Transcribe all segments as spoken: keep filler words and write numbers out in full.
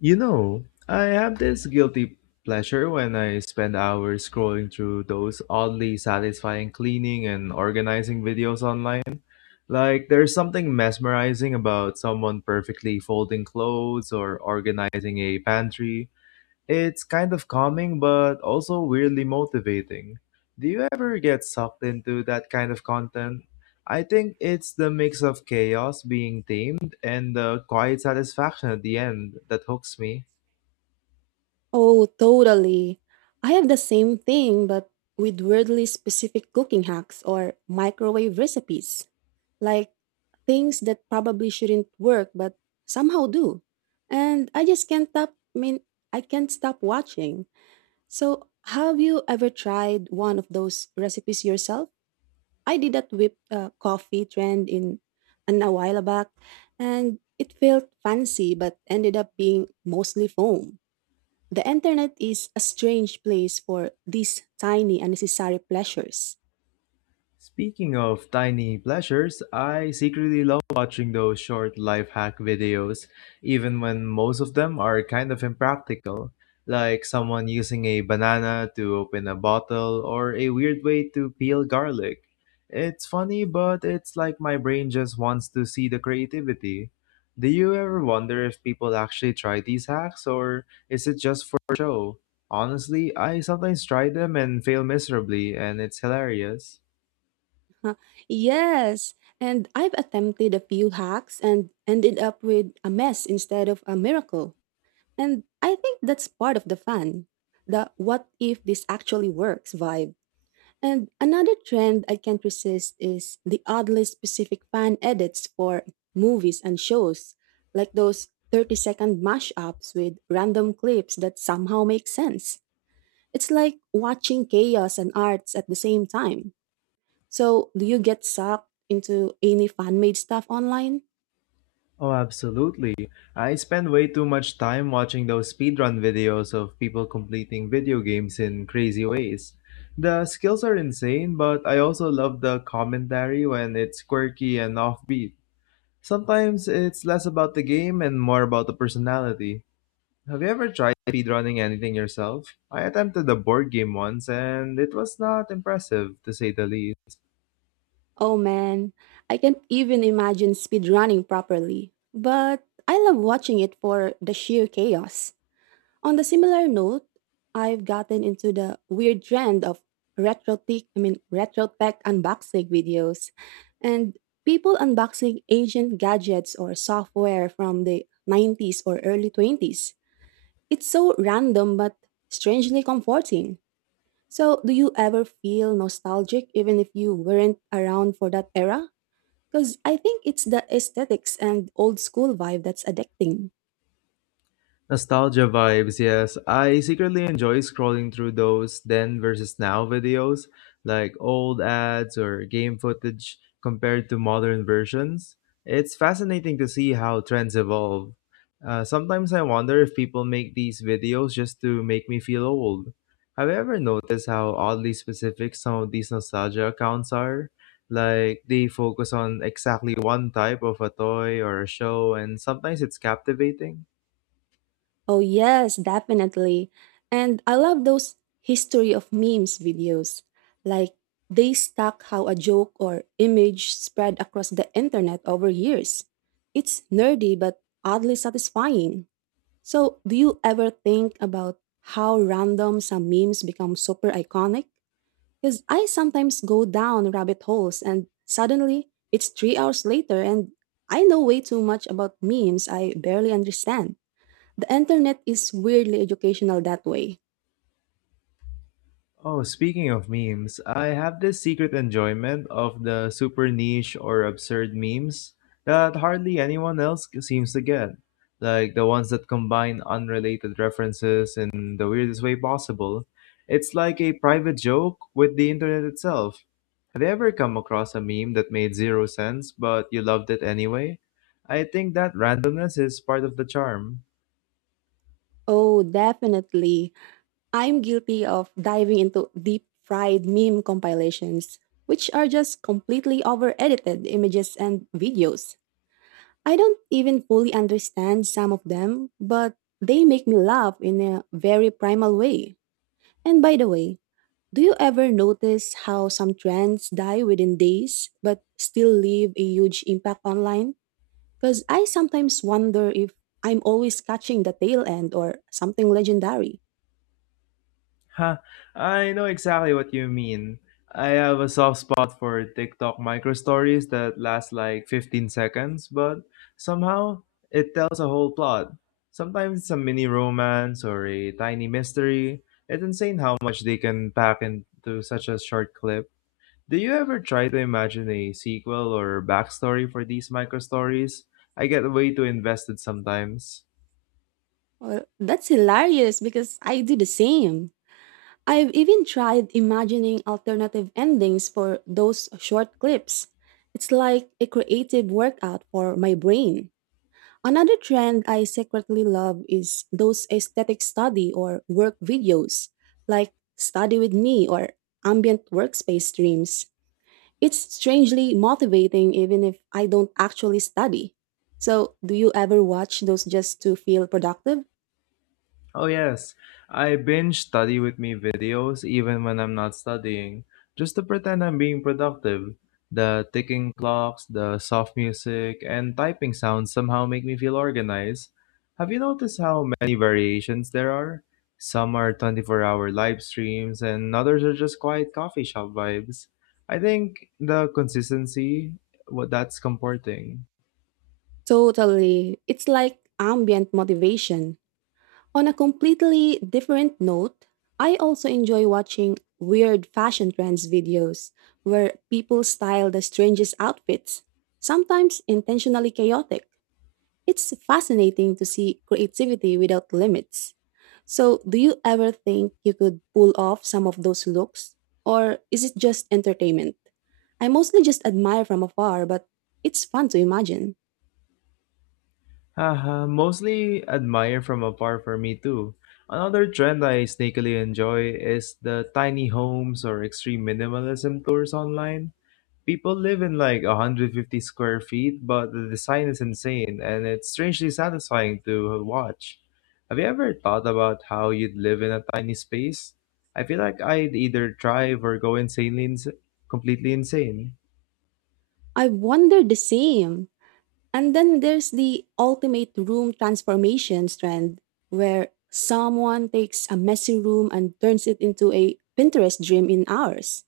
You know, I have this guilty pleasure when I spend hours scrolling through those oddly satisfying cleaning and organizing videos online. Like, there's something mesmerizing about someone perfectly folding clothes or organizing a pantry. It's kind of calming, but also weirdly motivating. Do you ever get sucked into that kind of content? I think it's the mix of chaos being tamed and the quiet satisfaction at the end that hooks me. Oh, totally. I have the same thing, but with weirdly specific cooking hacks or microwave recipes. Like things that probably shouldn't work, but somehow do. And I just can't stop, I mean, I can't stop watching. So, have you ever tried one of those recipes yourself? I did that whipped uh, coffee trend in an a while back, and it felt fancy, but ended up being mostly foam. The internet is a strange place for these tiny unnecessary pleasures. Speaking of tiny pleasures, I secretly love watching those short life hack videos, even when most of them are kind of impractical, like someone using a banana to open a bottle or a weird way to peel garlic. It's funny, but it's like my brain just wants to see the creativity. Do you ever wonder if people actually try these hacks or is it just for show? Honestly, I sometimes try them and fail miserably, and it's hilarious. Huh, yes, and I've attempted a few hacks and ended up with a mess instead of a miracle. And I think that's part of the fun. The what if this actually works vibe. And another trend I can't resist is the oddly specific fan edits for movies and shows, like those thirty second mashups with random clips that somehow make sense. It's like watching chaos and arts at the same time. So, do you get sucked into any fan made stuff online? Oh, absolutely. I spend way too much time watching those speedrun videos of people completing video games in crazy ways. The skills are insane, but I also love the commentary when it's quirky and offbeat. Sometimes it's less about the game and more about the personality. Have you ever tried speedrunning anything yourself? I attempted a board game once and it was not impressive, to say the least. Oh man, I can't even imagine speedrunning properly. But I love watching it for the sheer chaos. On the similar note, I've gotten into the weird trend of retro tech, I mean retro tech unboxing videos and people unboxing ancient gadgets or software from the nineties or early twenties. It's so random but strangely comforting. So, do you ever feel nostalgic even if you weren't around for that era? Because I think it's the aesthetics and old school vibe that's addicting. Nostalgia vibes, yes. I secretly enjoy scrolling through those then versus now videos, like old ads or game footage compared to modern versions. It's fascinating to see how trends evolve. Uh, sometimes I wonder if people make these videos just to make me feel old. Have you ever noticed how oddly specific some of these nostalgia accounts are? Like, they focus on exactly one type of a toy or a show, and sometimes it's captivating. Oh, yes, definitely. And I love those history of memes videos. Like, they stuck how a joke or image spread across the internet over years. It's nerdy but oddly satisfying. So, do you ever think about how random some memes become super iconic? Because I sometimes go down rabbit holes and suddenly it's three hours later and I know way too much about memes I barely understand. The internet is weirdly educational that way. Oh, speaking of memes, I have this secret enjoyment of the super niche or absurd memes that hardly anyone else c- seems to get. Like the ones that combine unrelated references in the weirdest way possible. It's like a private joke with the internet itself. Have you ever come across a meme that made zero sense, but you loved it anyway? I think that randomness is part of the charm. Oh, definitely. I'm guilty of diving into deep fried meme compilations, which are just completely over edited images and videos. I don't even fully understand some of them, but they make me laugh in a very primal way. And by the way, do you ever notice how some trends die within days but still leave a huge impact online? Because I sometimes wonder if I'm always catching the tail end or something legendary. Huh, I know exactly what you mean. I have a soft spot for TikTok micro stories that last like fifteen seconds, but somehow it tells a whole plot. Sometimes it's a mini romance or a tiny mystery. It's insane how much they can pack into such a short clip. Do you ever try to imagine a sequel or backstory for these micro stories? I get way too invested sometimes. Well, that's hilarious because I do the same. I've even tried imagining alternative endings for those short clips. It's like a creative workout for my brain. Another trend I secretly love is those aesthetic study or work videos, like Study with Me or Ambient Workspace Streams. It's strangely motivating even if I don't actually study. So, do you ever watch those just to feel productive? Oh, yes. I binge study with me videos even when I'm not studying, just to pretend I'm being productive. The ticking clocks, the soft music, and typing sounds somehow make me feel organized. Have you noticed how many variations there are? Some are twenty-four hour live streams, and others are just quiet coffee shop vibes. I think the consistency, what that's comforting. Totally. It's like ambient motivation. On a completely different note, I also enjoy watching weird fashion trends videos where people style the strangest outfits, sometimes intentionally chaotic. It's fascinating to see creativity without limits. So, do you ever think you could pull off some of those looks? Or is it just entertainment? I mostly just admire from afar, but it's fun to imagine. Haha, mostly admire from afar for me too. Another trend I sneakily enjoy is the tiny homes or extreme minimalism tours online. People live in like one hundred fifty square feet, but the design is insane and it's strangely satisfying to watch. Have you ever thought about how you'd live in a tiny space? I feel like I'd either drive or go insanely ins- completely insane. I wonder the same. And then there's the ultimate room transformations trend where someone takes a messy room and turns it into a Pinterest dream in hours.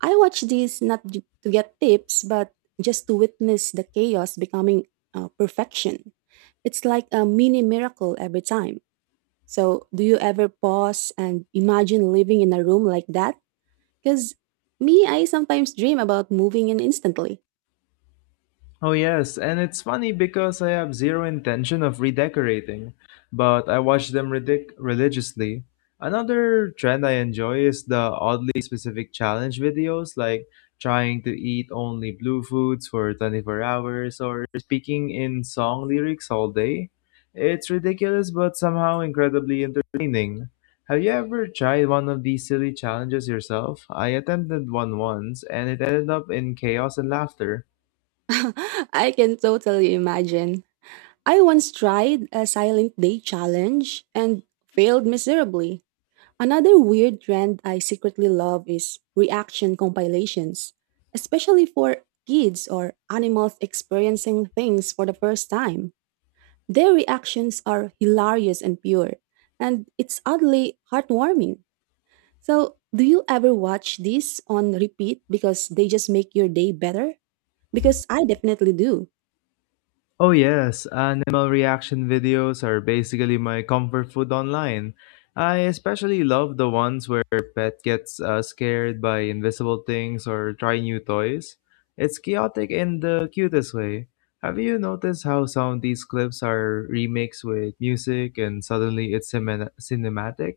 I watch these not j- to get tips, but just to witness the chaos becoming uh, perfection. It's like a mini miracle every time. So, do you ever pause and imagine living in a room like that? Because me, I sometimes dream about moving in instantly. Oh, yes, and it's funny because I have zero intention of redecorating, but I watch them ridic- religiously. Another trend I enjoy is the oddly specific challenge videos, like trying to eat only blue foods for twenty-four hours or speaking in song lyrics all day. It's ridiculous, but somehow incredibly entertaining. Have you ever tried one of these silly challenges yourself? I attempted one once, and it ended up in chaos and laughter. I can totally imagine. I once tried a silent day challenge and failed miserably. Another weird trend I secretly love is reaction compilations, especially for kids or animals experiencing things for the first time. Their reactions are hilarious and pure, and it's oddly heartwarming. So, do you ever watch these on repeat because they just make your day better? Because I definitely do. Oh yes, animal reaction videos are basically my comfort food online. I especially love the ones where pet gets uh, scared by invisible things or try new toys. It's chaotic in the cutest way. Have you noticed how some of these clips are remixed with music and suddenly it's cinem- cinematic?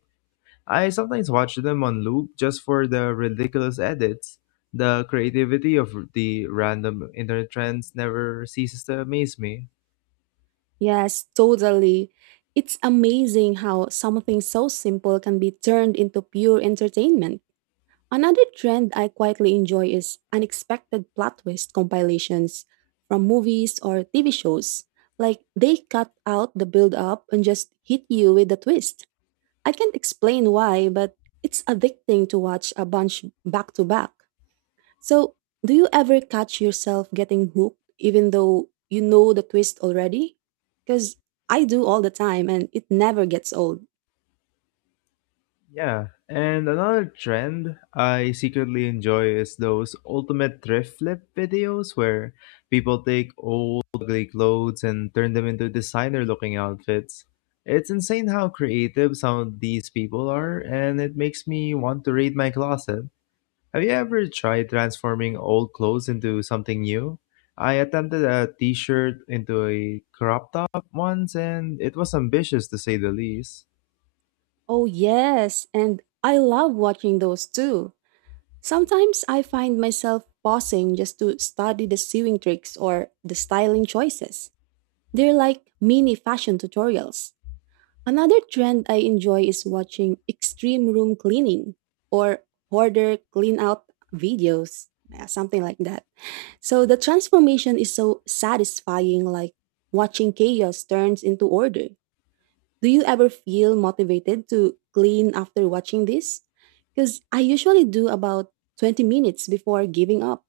I sometimes watch them on loop just for the ridiculous edits. The creativity of the random internet trends never ceases to amaze me. Yes, totally. It's amazing how something so simple can be turned into pure entertainment. Another trend I quietly enjoy is unexpected plot twist compilations from movies or T V shows. Like they cut out the build up and just hit you with the twist. I can't explain why, but it's addicting to watch a bunch back to back. So, do you ever catch yourself getting hooked even though you know the twist already? Because I do all the time and it never gets old. Yeah, and another trend I secretly enjoy is those ultimate thrift flip videos where people take old ugly clothes and turn them into designer looking outfits. It's insane how creative some of these people are, and it makes me want to raid my closet. Have you ever tried transforming old clothes into something new? I attempted a t shirt into a crop top once, and it was ambitious to say the least. Oh, yes, and I love watching those too. Sometimes I find myself pausing just to study the sewing tricks or the styling choices. They're like mini fashion tutorials. Another trend I enjoy is watching extreme room cleaning or hoarder clean out videos, uh, something like that. So the transformation is so satisfying, like watching chaos turns into order. Do you ever feel motivated to clean after watching this? Because I usually do about twenty minutes before giving up.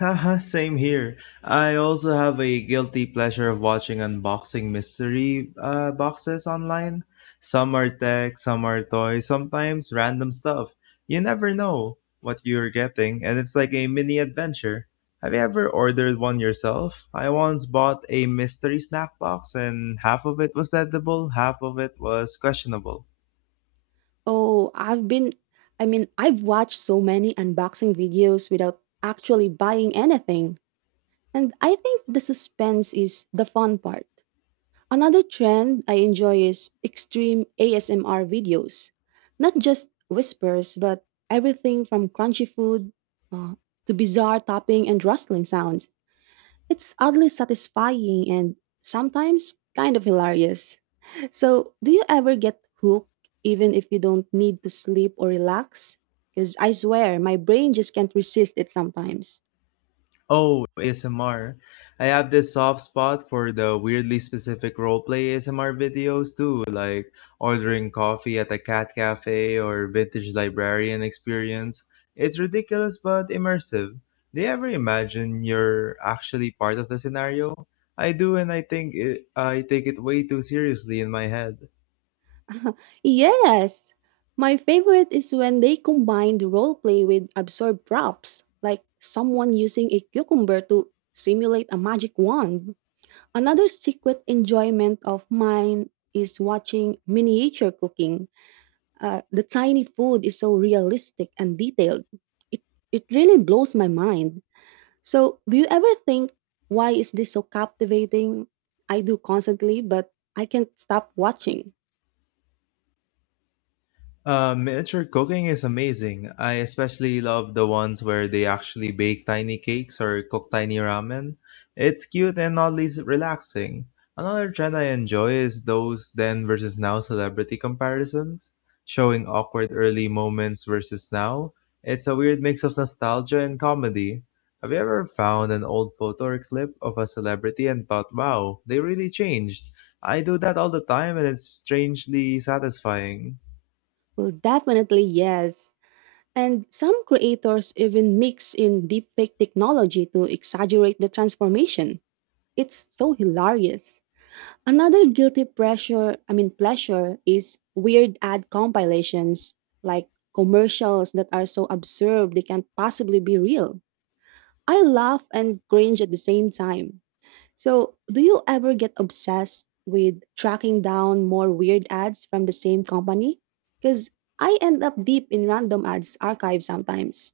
Haha, same here. I also have a guilty pleasure of watching unboxing mystery uh, boxes online. Some are tech, some are toys, sometimes random stuff. You never know what you're getting, and it's like a mini adventure. Have you ever ordered one yourself? I once bought a mystery snack box, and half of it was edible, half of it was questionable. Oh, I've been, I mean, I've watched so many unboxing videos without actually buying anything. And I think the suspense is the fun part. Another trend I enjoy is extreme A S M R videos. Not just whispers, but everything from crunchy food uh, to bizarre topping and rustling sounds. It's oddly satisfying and sometimes kind of hilarious. So, do you ever get hooked even if you don't need to sleep or relax? Because I swear, my brain just can't resist it sometimes. Oh, A S M R. I have this soft spot for the weirdly specific roleplay A S M R videos too, like ordering coffee at a cat cafe or vintage librarian experience. It's ridiculous but immersive. Do you ever imagine you're actually part of the scenario? I do, and I think it, I take it way too seriously in my head. Yes. My favorite is when they combined role play with absurd props, like someone using a cucumber to simulate a magic wand. Another secret enjoyment of mine is watching miniature cooking. Uh, the tiny food is so realistic and detailed. It, it really blows my mind. So, do you ever think, why is this so captivating? I do constantly, but I can't stop watching. Uh, miniature cooking is amazing. I especially love the ones where they actually bake tiny cakes or cook tiny ramen. It's cute and oddly s- relaxing. Another trend I enjoy is those then versus now celebrity comparisons, showing awkward early moments versus now. It's a weird mix of nostalgia and comedy. Have you ever found an old photo or clip of a celebrity and thought, wow, they really changed? I do that all the time and it's strangely satisfying. Well, definitely yes. And some creators even mix in deepfake technology to exaggerate the transformation. It's so hilarious. Another guilty pressure, I mean pleasure is weird ad compilations like commercials that are so absurd they can't possibly be real. I laugh and cringe at the same time. So, do you ever get obsessed with tracking down more weird ads from the same company? Cuz I end up deep in random ads archive sometimes.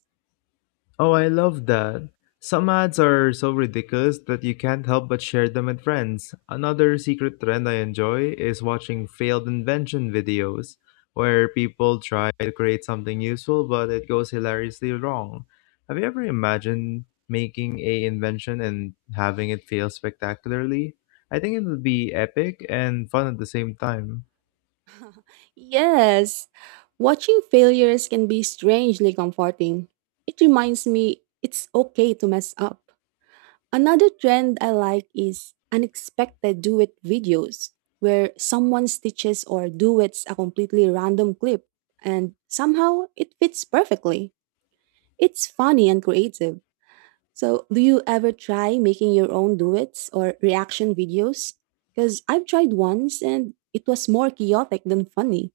Oh, I love that. Some ads are so ridiculous that you can't help but share them with friends. Another secret trend I enjoy is watching failed invention videos where people try to create something useful but it goes hilariously wrong. Have you ever imagined making a invention and having it fail spectacularly? I think it would be epic and fun at the same time. Yes, watching failures can be strangely comforting. It reminds me it's okay to mess up. Another trend I like is unexpected duet videos, where someone stitches or duets a completely random clip, and somehow it fits perfectly. It's funny and creative. So, do you ever try making your own duets or reaction videos? Because I've tried once and it was more chaotic than funny.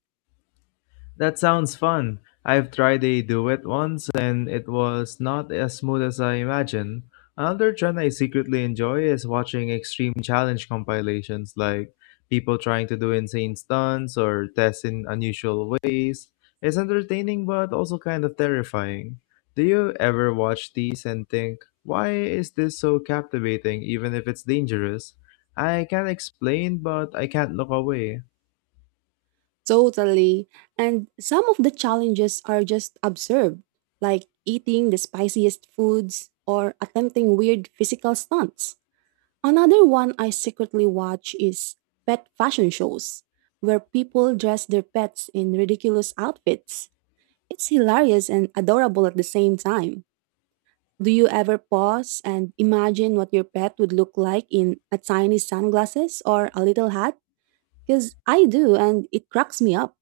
That sounds fun. I've tried a duet once and it was not as smooth as I imagined. Another trend I secretly enjoy is watching extreme challenge compilations like people trying to do insane stunts or tests in unusual ways. It's entertaining but also kind of terrifying. Do you ever watch these and think, why is this so captivating even if it's dangerous? I can't explain, but I can't look away. Totally. And some of the challenges are just absurd, like eating the spiciest foods or attempting weird physical stunts. Another one I secretly watch is pet fashion shows, where people dress their pets in ridiculous outfits. It's hilarious and adorable at the same time. Do you ever pause and imagine what your pet would look like in a tiny sunglasses or a little hat? Because I do, and it cracks me up.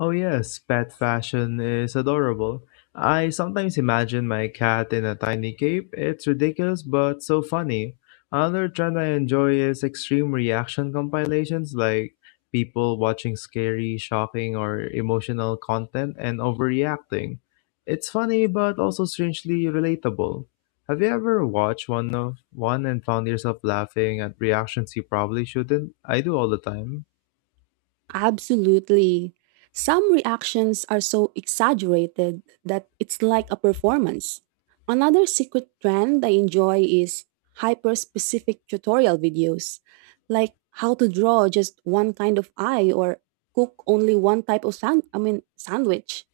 Oh yes, pet fashion is adorable. I sometimes imagine my cat in a tiny cape. It's ridiculous but so funny. Another trend I enjoy is extreme reaction compilations like people watching scary, shocking, or emotional content and overreacting. It's funny but also strangely relatable. Have you ever watched one of one and found yourself laughing at reactions you probably shouldn't? I do all the time. Absolutely. Some reactions are so exaggerated that it's like a performance. Another secret trend I enjoy is hyper specific tutorial videos, like how to draw just one kind of eye or cook only one type of sand I mean sandwich.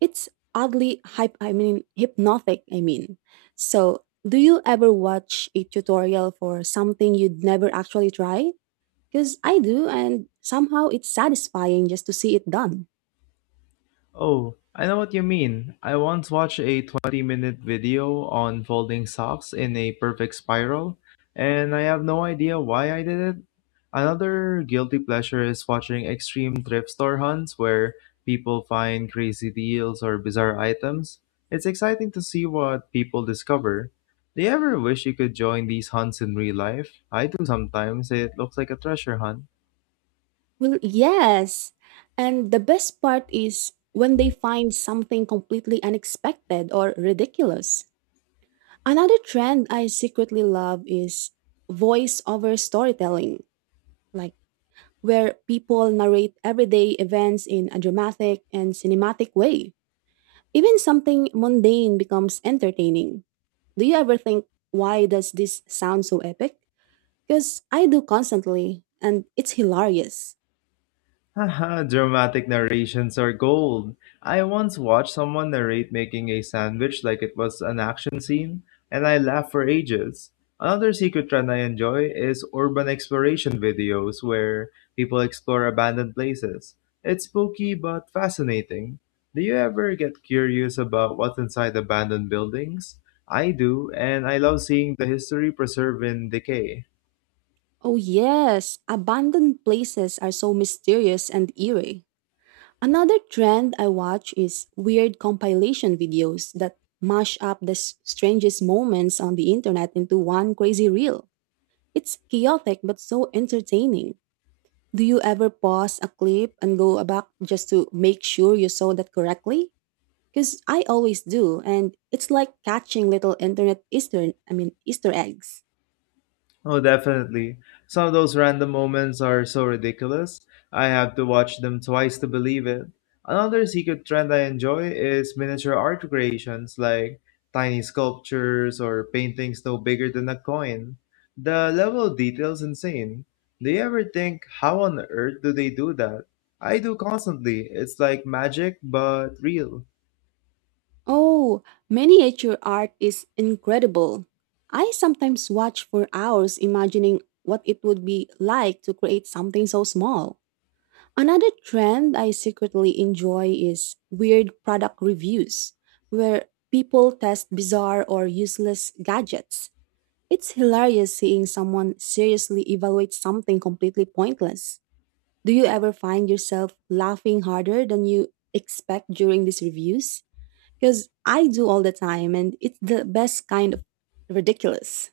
It's oddly hype I mean hypnotic, I mean. So, do you ever watch a tutorial for something you'd never actually try? Because I do, and somehow it's satisfying just to see it done. Oh, I know what you mean. I once watched a twenty minute video on folding socks in a perfect spiral, and I have no idea why I did it. Another guilty pleasure is watching extreme thrift store hunts where people find crazy deals or bizarre items. It's exciting to see what people discover. Do you ever wish you could join these hunts in real life? I do sometimes. It looks like a treasure hunt. Well, yes. And the best part is when they find something completely unexpected or ridiculous. Another trend I secretly love is voice over storytelling, like where people narrate everyday events in a dramatic and cinematic way. Even something mundane becomes entertaining. Do you ever think, why does this sound so epic? Because I do constantly, and it's hilarious. Haha, dramatic narrations are gold. I once watched someone narrate making a sandwich like it was an action scene, and I laughed for ages. Another secret trend I enjoy is urban exploration videos where people explore abandoned places. It's spooky but fascinating. Do you ever get curious about what's inside abandoned buildings? I do, and I love seeing the history preserved in decay. Oh, yes, abandoned places are so mysterious and eerie. Another trend I watch is weird compilation videos that mash up the s- strangest moments on the internet into one crazy reel. It's chaotic but so entertaining. Do you ever pause a clip and go back just to make sure you saw that correctly? Because I always do, and it's like catching little internet Easter, I mean, Easter eggs. Oh, definitely. Some of those random moments are so ridiculous. I have to watch them twice to believe it. Another secret trend I enjoy is miniature art creations like tiny sculptures or paintings no bigger than a coin. The level of detail is insane. Do you ever think, how on earth do they do that? I do constantly. It's like magic, but real. Oh, miniature art is incredible. I sometimes watch for hours imagining what it would be like to create something so small. Another trend I secretly enjoy is weird product reviews, where people test bizarre or useless gadgets. It's hilarious seeing someone seriously evaluate something completely pointless. Do you ever find yourself laughing harder than you expect during these reviews? Because I do all the time, and it's the best kind of ridiculous.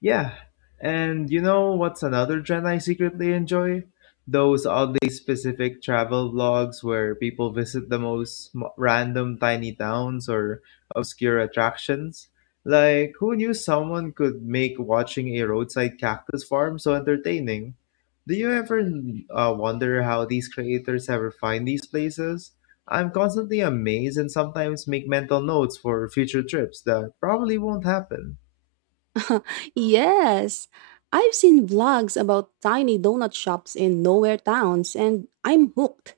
Yeah, and you know what's another trend I secretly enjoy? Those oddly specific travel vlogs where people visit the most m- random tiny towns or obscure attractions. Like, who knew someone could make watching a roadside cactus farm so entertaining? Do you ever uh, wonder how these creators ever find these places? I'm constantly amazed and sometimes make mental notes for future trips that probably won't happen. Yes, I've seen vlogs about tiny donut shops in nowhere towns, and I'm hooked.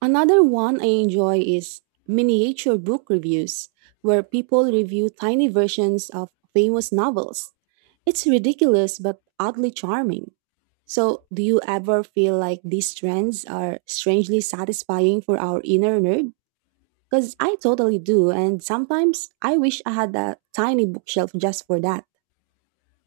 Another one I enjoy is miniature book reviews, where people review tiny versions of famous novels. It's ridiculous but oddly charming. So, do you ever feel like these trends are strangely satisfying for our inner nerd? Because I totally do, and sometimes I wish I had a tiny bookshelf just for that.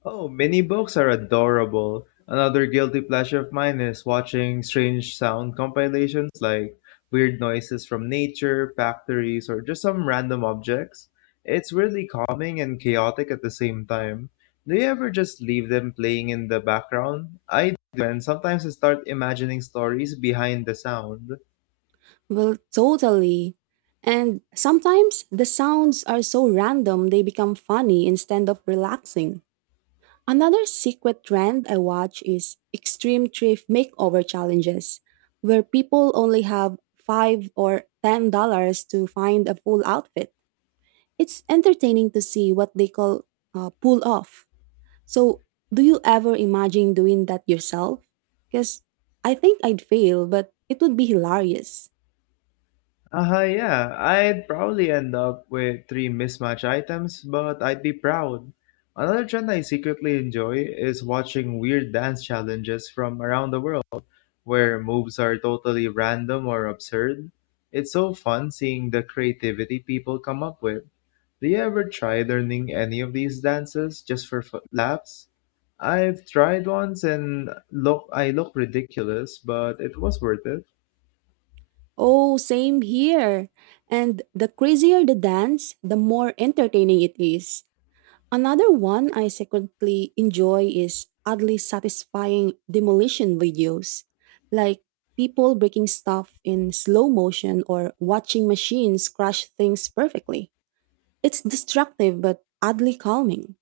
Oh, mini books are adorable. Another guilty pleasure of mine is watching strange sound compilations like weird noises from nature, factories, or just some random objects. It's really calming and chaotic at the same time. Do you ever just leave them playing in the background? I do, and sometimes I start imagining stories behind the sound. Well, totally. And sometimes the sounds are so random they become funny instead of relaxing. Another secret trend I watch is extreme thrift makeover challenges, where people only have five or ten dollars to find a full outfit. It's entertaining to see what they call uh, pull off. So, do you ever imagine doing that yourself? Because I think I'd fail, but it would be hilarious. Uh, yeah, I'd probably end up with three mismatch items, but I'd be proud. Another trend I secretly enjoy is watching weird dance challenges from around the world, where moves are totally random or absurd. It's so fun seeing the creativity people come up with. Do you ever try learning any of these dances just for f- laughs? I've tried once and look, I look ridiculous, but it was worth it. Oh, same here. And the crazier the dance, the more entertaining it is. Another one I secretly enjoy is oddly satisfying demolition videos, like people breaking stuff in slow motion or watching machines crush things perfectly. It's destructive but oddly calming.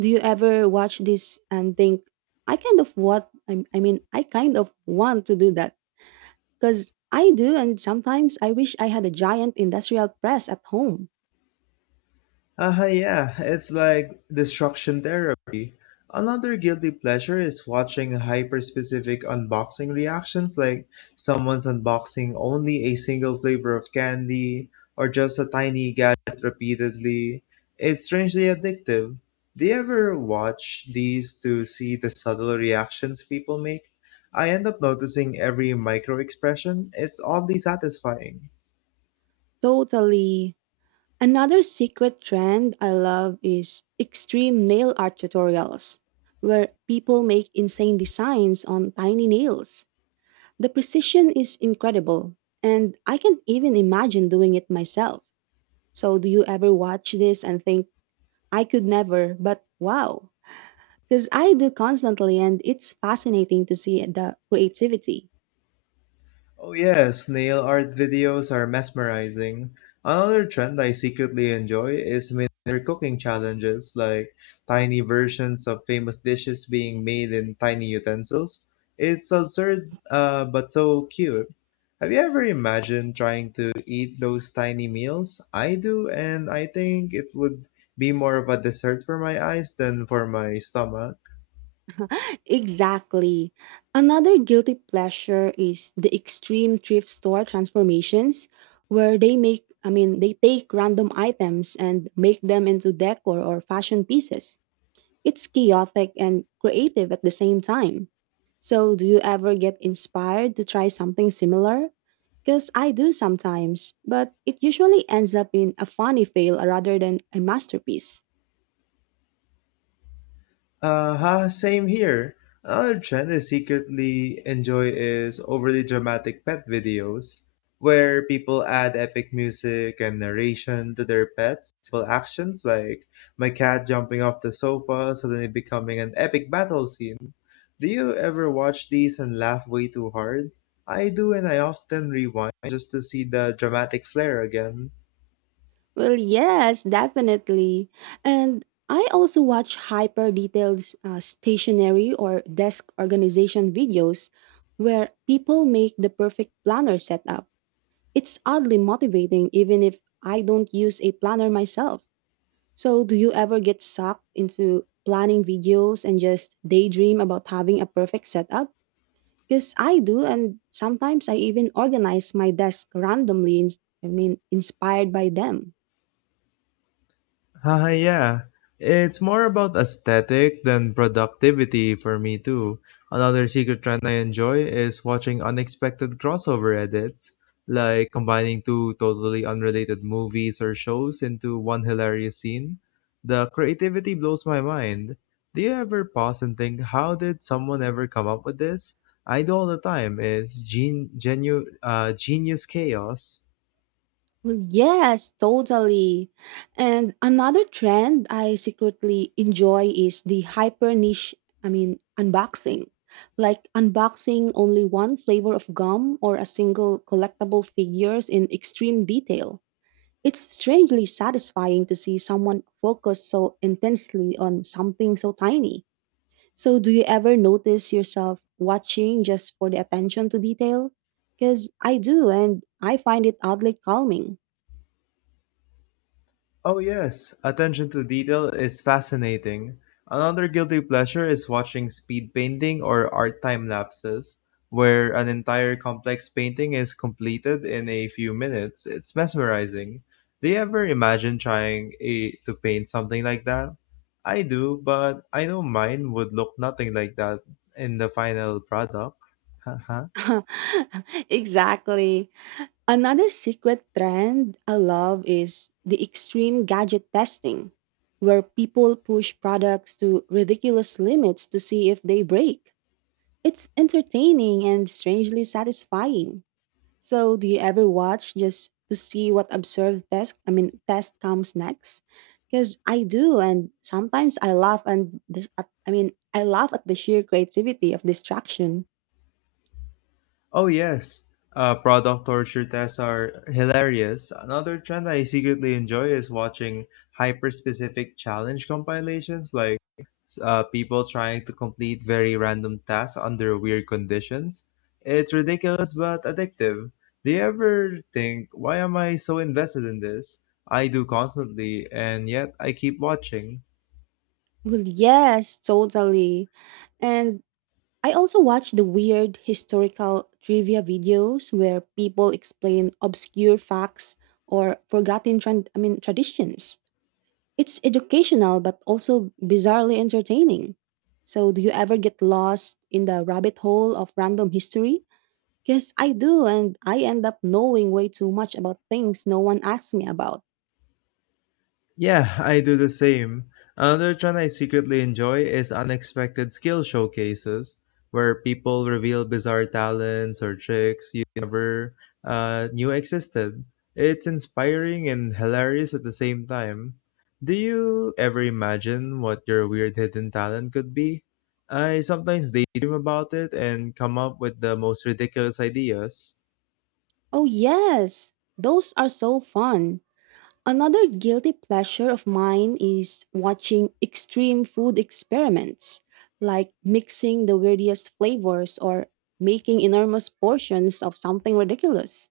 Do you ever watch this and think, I kind of what I, I mean, I kind of want to do that, because I do, and sometimes I wish I had a giant industrial press at home. Uh, yeah, it's like destruction therapy. Another guilty pleasure is watching hyper-specific unboxing reactions, like someone's unboxing only a single flavor of candy or just a tiny gadget repeatedly. It's strangely addictive. Do you ever watch these to see the subtle reactions people make? I end up noticing every micro expression. It's oddly satisfying. Totally. Another secret trend I love is extreme nail art tutorials, where people make insane designs on tiny nails. The precision is incredible, and I can't even imagine doing it myself. So, do you ever watch this and think, I could never, but wow. Because I do constantly, and it's fascinating to see the creativity. Oh yeah, snail art videos are mesmerizing. Another trend I secretly enjoy is miniature cooking challenges, like tiny versions of famous dishes being made in tiny utensils. It's absurd, uh, but so cute. Have you ever imagined trying to eat those tiny meals? I do, and I think it would be more of a dessert for my eyes than for my stomach. Exactly. Another guilty pleasure is the extreme thrift store transformations where they make I mean they take random items and make them into decor or fashion pieces. It's chaotic and creative at the same time. So, do you ever get inspired to try something similar? Because I do sometimes, but it usually ends up in a funny fail rather than a masterpiece. Uh, ha, same here. Another trend I secretly enjoy is overly dramatic pet videos, where people add epic music and narration to their pets' simple actions, like my cat jumping off the sofa, suddenly becoming an epic battle scene. Do you ever watch these and laugh way too hard? I do, and I often rewind just to see the dramatic flair again. Well, yes, definitely. And I also watch hyper detailed uh, stationery or desk organization videos where people make the perfect planner setup. It's oddly motivating even if I don't use a planner myself. So, do you ever get sucked into planning videos and just daydream about having a perfect setup? Because I do, and sometimes I even organize my desk randomly, ins- I mean, inspired by them. Haha, yeah. It's more about aesthetic than productivity for me too. Another secret trend I enjoy is watching unexpected crossover edits, like combining two totally unrelated movies or shows into one hilarious scene. The creativity blows my mind. Do you ever pause and think, how did someone ever come up with this? I do all the time. It's gen- genu- uh, genius chaos. Well, yes, totally. And another trend I secretly enjoy is the hyper niche, I mean, unboxing. Like unboxing only one flavor of gum or a single collectible figures in extreme detail. It's strangely satisfying to see someone focus so intensely on something so tiny. So, do you ever notice yourself watching just for the attention to detail? Because I do, and I find it oddly calming. Oh, yes, attention to detail is fascinating. Another guilty pleasure is watching speed painting or art time lapses, where an entire complex painting is completed in a few minutes. It's mesmerizing. Do you ever imagine trying a, to paint something like that? I do, but I know mine would look nothing like that in the final product. Exactly. Another secret trend I love is the extreme gadget testing, where people push products to ridiculous limits to see if they break. It's entertaining and strangely satisfying. So, do you ever watch just to see what absurd test, I mean, test comes next? Because I do, and sometimes I laugh and the, at- I mean, I laugh at the sheer creativity of distraction. Oh yes, uh, product torture tests are hilarious. Another trend I secretly enjoy is watching hyper-specific challenge compilations, like uh, people trying to complete very random tasks under weird conditions. It's ridiculous but addictive. Do you ever think, why am I so invested in this? I do constantly, and yet I keep watching. Well, yes, totally. And I also watch the weird historical trivia videos where people explain obscure facts or forgotten, tran I mean, traditions. It's educational but also bizarrely entertaining. So, do you ever get lost in the rabbit hole of random history? Yes, I do, and I end up knowing way too much about things no one asks me about. Yeah, I do the same. Another trend I secretly enjoy is unexpected skill showcases, where people reveal bizarre talents or tricks you never uh, knew existed. It's inspiring and hilarious at the same time. Do you ever imagine what your weird hidden talent could be? I sometimes daydream about it and come up with the most ridiculous ideas. Oh, yes, those are so fun. Another guilty pleasure of mine is watching extreme food experiments, like mixing the weirdest flavors or making enormous portions of something ridiculous.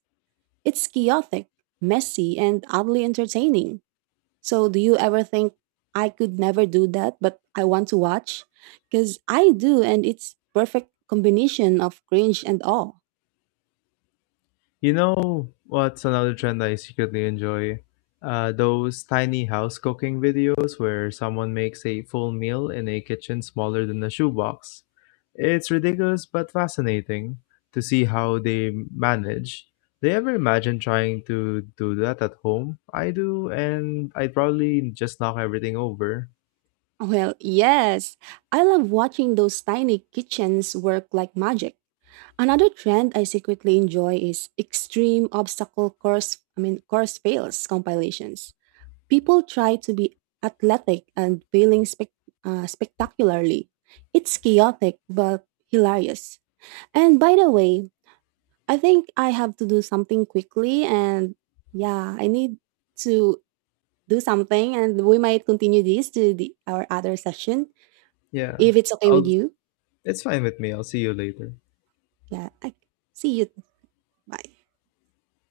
It's chaotic, messy, and oddly entertaining. So, do you ever think I could never do that, but I want to watch? Because I do, and it's perfect combination of cringe and awe. You know what's another trend I secretly enjoy? Uh, those tiny house cooking videos where someone makes a full meal in a kitchen smaller than a shoebox. It's ridiculous but fascinating to see how they manage. Do you ever imagine trying to do that at home? I do, and I'd probably just knock everything over. Well, yes, I love watching those tiny kitchens work like magic. Another trend I secretly enjoy is extreme obstacle course, I mean course fails compilations. People try to be athletic and failing spec- uh, spectacularly. It's chaotic but hilarious. And by the way, I think I have to do something quickly and yeah, I need to do something and we might continue this to the our other session Yeah, if it's okay with I'll, you. it's fine with me. I'll see you later. Yeah, I see you. Bye.